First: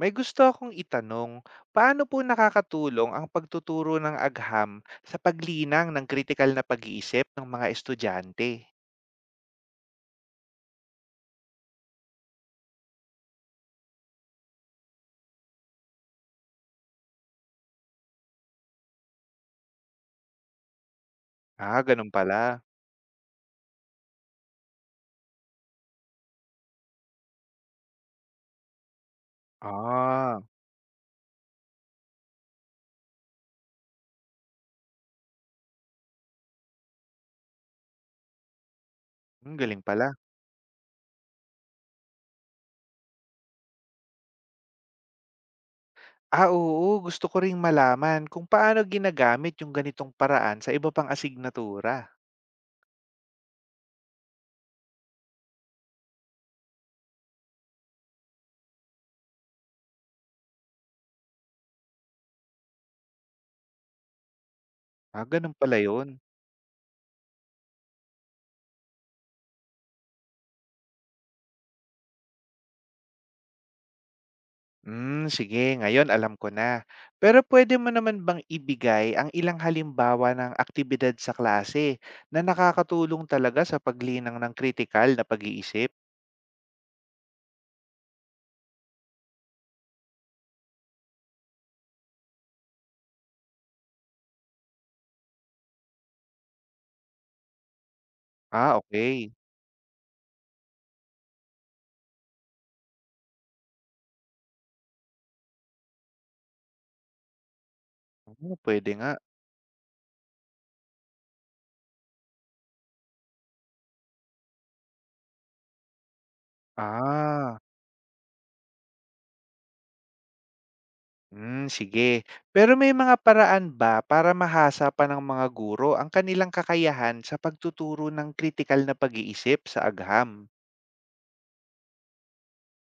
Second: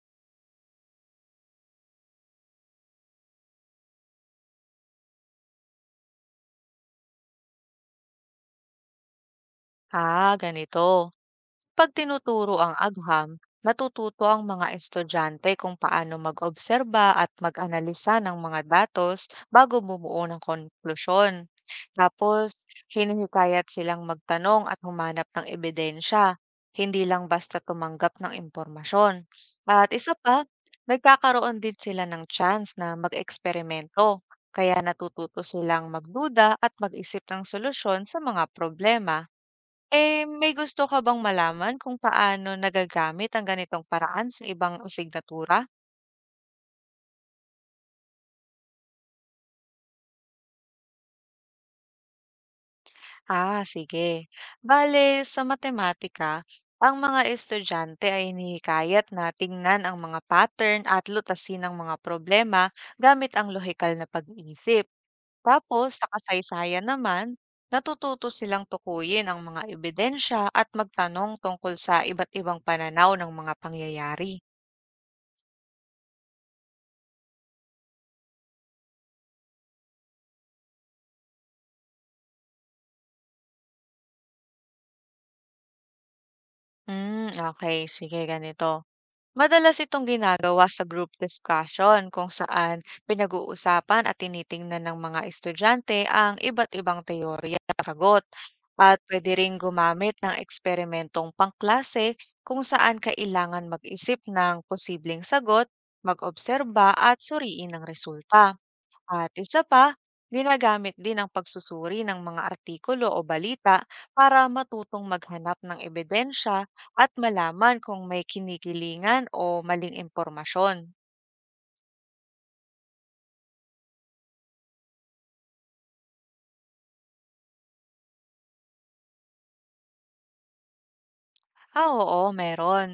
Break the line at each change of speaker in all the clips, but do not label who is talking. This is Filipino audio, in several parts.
May gusto akong itanong, paano po nakakatulong ang pagtuturo ng agham sa paglinang ng kritikal na pag-iisip ng mga estudyante?
Ah, ganito. Pag tinuturo ang agham, natututo ang mga estudyante kung paano mag-obserba at mag-analisa ng mga datos bago bumuo ng konklusyon.
Ah, ganun pala.
Tapos, hinihikayat silang magtanong at humanap ng ebidensya, hindi lang basta tumanggap ng impormasyon. At isa pa,
Ah,
nagkakaroon din sila ng chance na mag-eksperimento, kaya natututo silang magduda at mag-isip ng solusyon sa mga problema.
ang galing pala.
Eh, may gusto ka bang malaman kung paano nagagamit ang ganitong paraan sa ibang asignatura?
Ah, oo, gusto ko ring malaman kung paano ginagamit yung ganitong paraan sa iba pang asignatura.
Ah, sige. Bale, sa matematika, ang mga estudyante ay hinihikayat na tingnan ang mga pattern at lutasin ang mga problema gamit ang lohikal na pag-iisip.
Ah, ganun pala
Tapos, sa
yun.
kasaysayan naman, natututo silang tukuyin ang mga ebidensya at magtanong tungkol sa iba't ibang pananaw ng mga pangyayari.
Hmm, sige, ngayon alam ko na. Pero pwede mo naman bang ibigay ang ilang halimbawa ng aktibidad sa klase na nakakatulong talaga sa paglinang ng kritikal na pag-iisip?
Hmm, okay, sige, ganito. Madalas itong ginagawa sa group discussion kung saan pinag-uusapan at tinitingnan ng mga estudyante ang iba't ibang teorya at sagot.
Ah,
At
okay.
pwede ring gumamit ng eksperimentong pangklase kung saan kailangan mag-isip ng posibleng sagot, mag-obserba at suriin ang resulta.
Oo, pwede nga.
At isa pa, ginagamit din ang pagsusuri ng mga artikulo o balita para matutong maghanap ng ebidensya at
Ah,
malaman kung may kinikilingan o maling impormasyon.
hmm, sige. Pero may mga paraan ba para mahasa pa ng mga guro ang kanilang kakayahan sa pagtuturo ng kritikal na pag-iisip sa agham?
Ah, oo, meron.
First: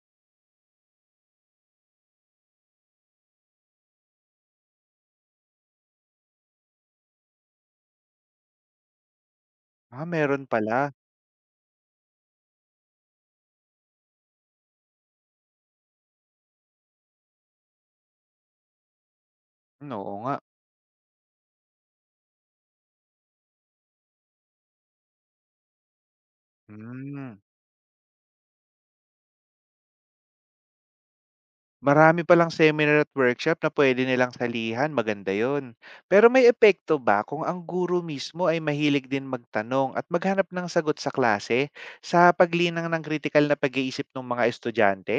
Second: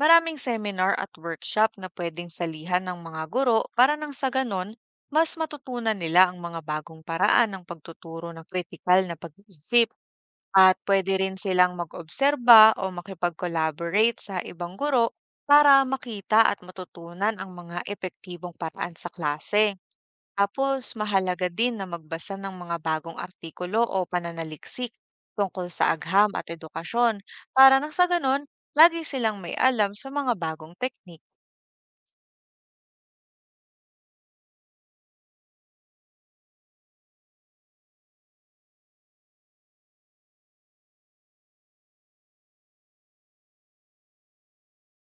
Maraming seminar at workshop na pwedeng salihan ng mga guro para nang sa ganon, mas matutunan nila ang mga bagong paraan ng pagtuturo ng kritikal na pag-iisip.
Ah, meron
At
pala.
puwede rin silang mag-obserba o makipag-collaborate sa ibang guro para makita at matutunan ang mga epektibong paraan sa klase.
Hmm, oo nga.
Tapos, mahalaga din na magbasa ng mga bagong artikulo o pananaliksik tungkol sa agham at edukasyon
Hmm.
para nang sa ganun, lagi silang may alam sa mga bagong teknik.
Marami palang seminar at workshop na pwede nilang salihan, maganda 'yon. Pero may epekto ba kung ang guro mismo ay mahilig din magtanong at maghanap ng sagot sa klase sa paglinang ng kritikal na pag-iisip ng mga estudyante?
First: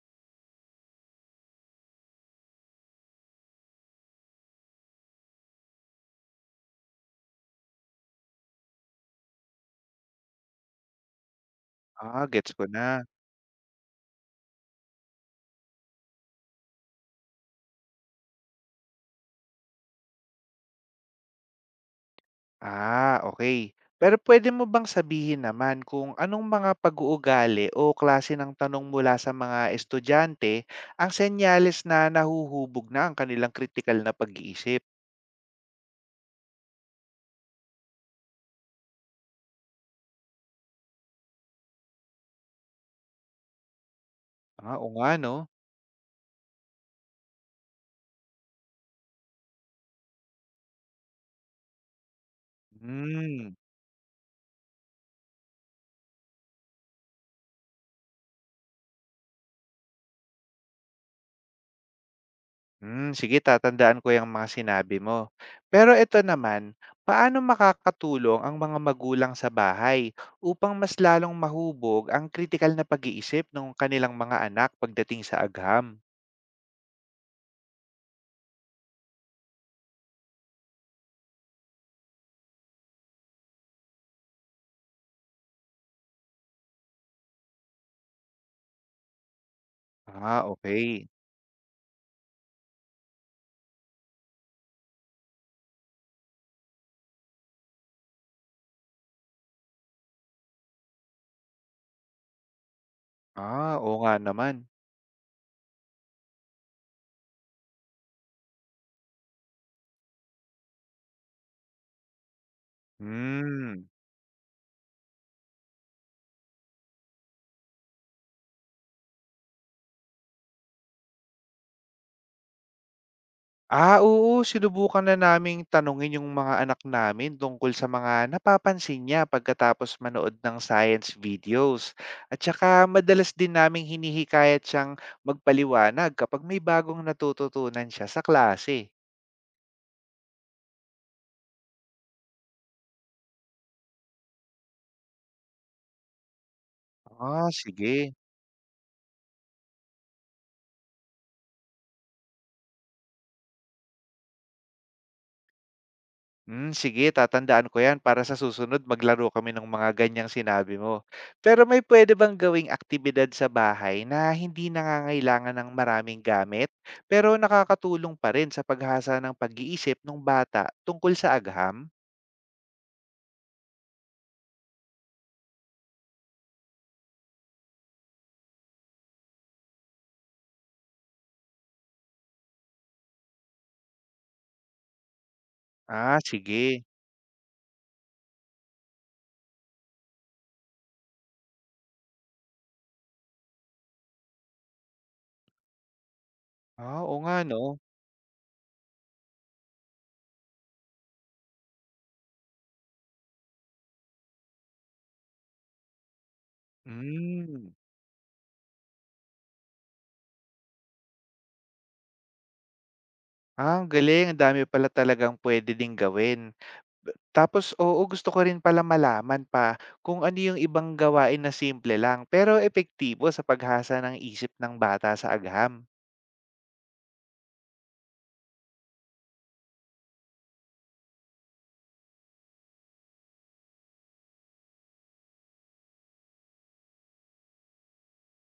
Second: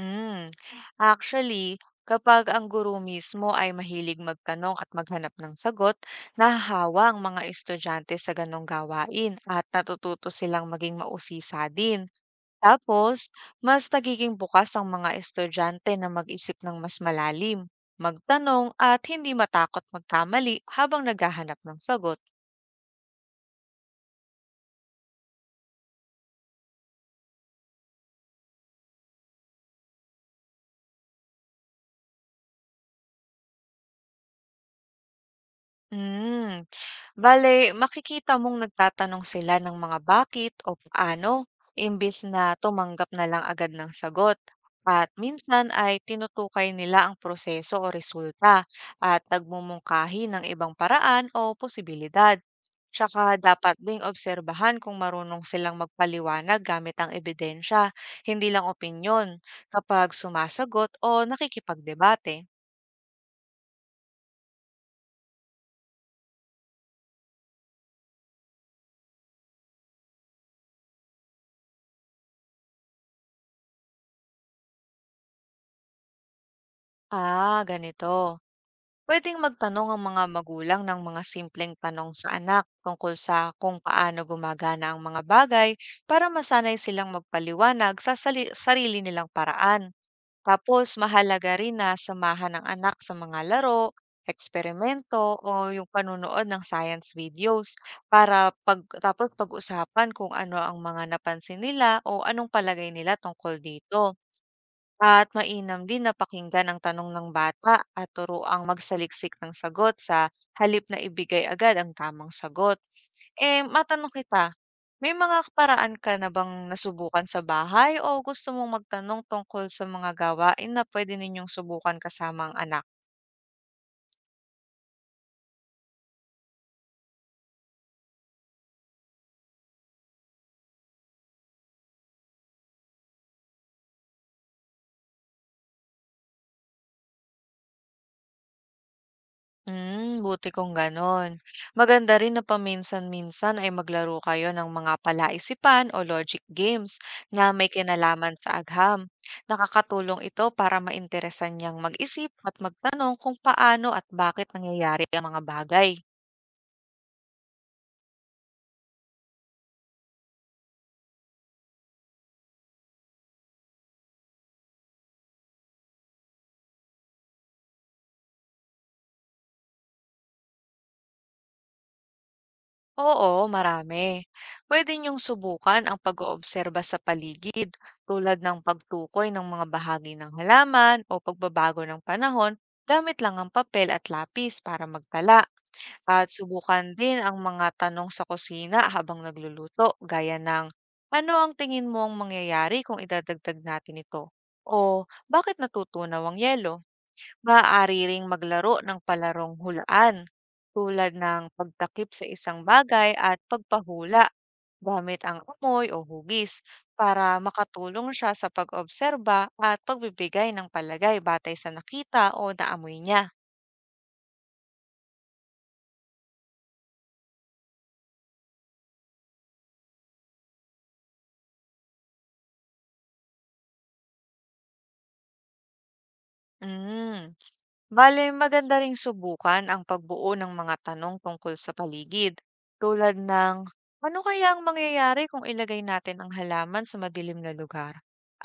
Hmm. Actually, kapag ang guro mismo ay mahilig magtanong at maghanap ng sagot, nahahawa ang mga estudyante sa ganong gawain at natututo silang maging mausisa din.
Ah, gets ko na.
Tapos, mas nagiging bukas ang mga estudyante na mag-isip ng mas malalim, magtanong at hindi matakot magkamali habang naghahanap ng sagot.
Ah, okay. Pero pwede mo bang sabihin naman kung anong mga pag-uugali o klase ng tanong mula sa mga estudyante ang senyales na nahuhubog na ang kanilang kritikal na pag-iisip?
Hmm. Bale, makikita mong nagtatanong sila ng mga bakit o paano, imbis na tumanggap na lang agad ng sagot.
Ah, o
At
nga 'no.
minsan ay tinutukay nila ang proseso o resulta at nagmumungkahi ng ibang paraan o posibilidad. Tsaka
Hmm.
dapat ding obserbahan kung marunong silang magpaliwanag gamit ang ebidensya, hindi lang opinyon, kapag sumasagot o nakikipagdebate.
Hmm, sige, tatandaan ko yung mga sinabi mo. Pero ito naman, paano makakatulong ang mga magulang sa bahay upang mas lalong mahubog ang kritikal na pag-iisip ng kanilang mga anak pagdating sa agham?
Ah, ganito. Puwedeng magtanong ang mga magulang ng mga simpleng tanong sa anak tungkol sa kung paano gumagana ang mga bagay para masanay silang magpaliwanag sa sarili nilang paraan.
Ah,
Tapos
okay.
mahalaga rin na samahan ng anak sa mga laro, eksperimento o yung panunood ng science videos para pag tapos pag-usapan kung ano ang mga napansin nila o anong palagay nila tungkol
Ah, oo nga
dito.
naman.
At mainam din na pakinggan ang tanong ng bata at turuang magsaliksik ng sagot sa halip na ibigay agad ang tamang sagot. Eh,
Hmm.
matanong kita, may mga paraan ka na bang nasubukan sa bahay o gusto mong magtanong tungkol sa mga gawain na pwede ninyong subukan kasama ang anak?
Ah, oo, sinubukan na naming tanungin yung mga anak namin tungkol sa mga napapansin niya pagkatapos manood ng science videos. At saka madalas din naming hinihikayat siyang magpaliwanag kapag may bagong natututunan siya sa klase.
Hmm, buti kong gano'n. Maganda rin na paminsan-minsan ay maglaro kayo ng mga palaisipan o logic games na
Ah,
may
sige.
kinalaman sa agham. Nakakatulong ito para mainteresan niyang mag-isip at magtanong kung paano at bakit nangyayari ang mga bagay.
Hmm, sige, tatandaan ko 'yan para sa susunod maglaro kami ng mga ganiyang sinabi mo. Pero may pwede bang gawing aktibidad sa bahay na hindi nangangailangan ng maraming gamit, pero nakakatulong pa rin sa paghasa ng pag-iisip ng bata tungkol sa agham?
Oo, marami. Pwede niyong subukan ang pag-oobserba sa paligid, tulad ng pagtukoy ng mga bahagi ng halaman o pagbabago ng panahon gamit lang ang papel at lapis para magtala.
Ah,
At
sige.
subukan din ang mga tanong sa kusina habang nagluluto, gaya ng, ano ang tingin mong mangyayari kung idadagdag natin ito? O bakit natutunaw ang yelo?
Ah, oo nga 'no.
Maaari ring maglaro ng palarong hulaan, tulad ng pagtakip sa isang bagay at pagpahula gamit ang amoy o hugis para
Hmm.
makatulong siya sa pag-obserba at pagbibigay ng palagay batay sa nakita o naamoy niya.
Ah, ang galing, ang dami pala talagang pwede ding gawin. Tapos, oo, gusto ko rin pala malaman pa kung ano yung ibang gawain na simple lang pero epektibo sa paghasa ng isip ng bata sa agham.
Mm. Bale, maganda ring subukan ang pagbuo ng mga tanong tungkol sa paligid, tulad ng ano kaya ang mangyayari kung ilagay natin ang halaman sa madilim na lugar?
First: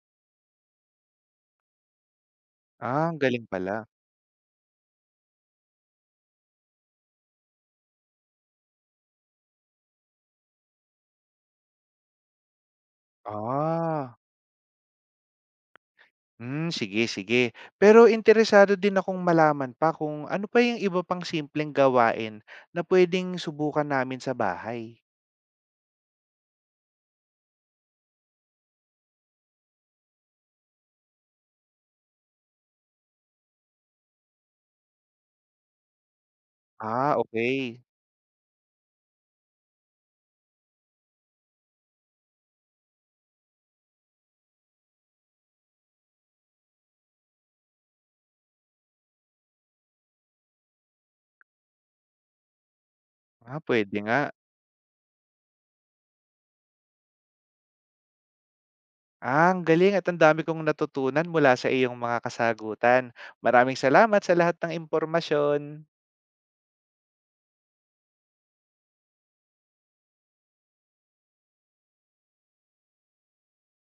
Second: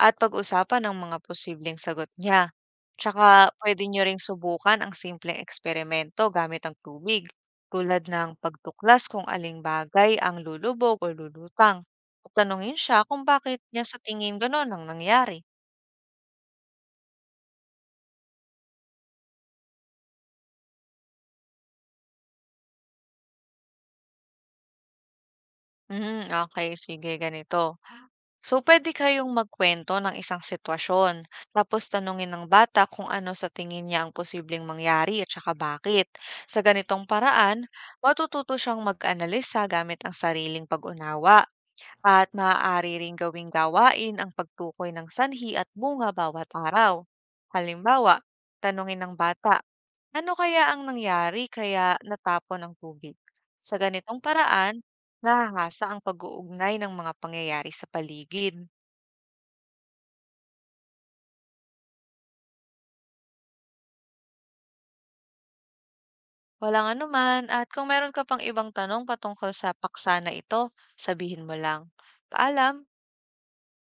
At pag-usapan ang mga posibleng sagot niya.
Ah, ang galing
Tsaka
pala.
pwede nyo ring subukan ang simpleng eksperimento gamit ang tubig, tulad ng pagtuklas kung aling bagay ang lulubog o lulutang. At tanungin siya kung bakit niya sa
Ah,
tingin gano'n ang nangyari.
hmm, sige, sige. Pero interesado din akong malaman pa kung ano pa yung iba pang simpleng gawain na pwedeng subukan namin sa bahay.
Hmm, okay, sige, ganito. So, pwede kayong magkwento ng isang sitwasyon, tapos tanungin ng bata kung ano sa tingin niya ang posibleng mangyari at saka bakit. Sa ganitong
Ah,
paraan,
okay.
matututo siyang mag-analisa gamit ang sariling pag-unawa at maaari ring gawing gawain ang pagtukoy ng sanhi at bunga bawat araw. Halimbawa, tanungin ng bata, ano kaya ang nangyari kaya natapon ang tubig?
Ah,
Sa
pwede
ganitong
nga.
paraan, nahahasa ang pag-uugnay ng mga pangyayari sa paligid.
Ah, ang galing at ang dami kong natutunan mula sa iyong mga kasagutan. Maraming salamat sa lahat ng impormasyon.
Walang anuman at kung meron ka pang ibang tanong patungkol sa paksa na ito, sabihin mo lang. Paalam!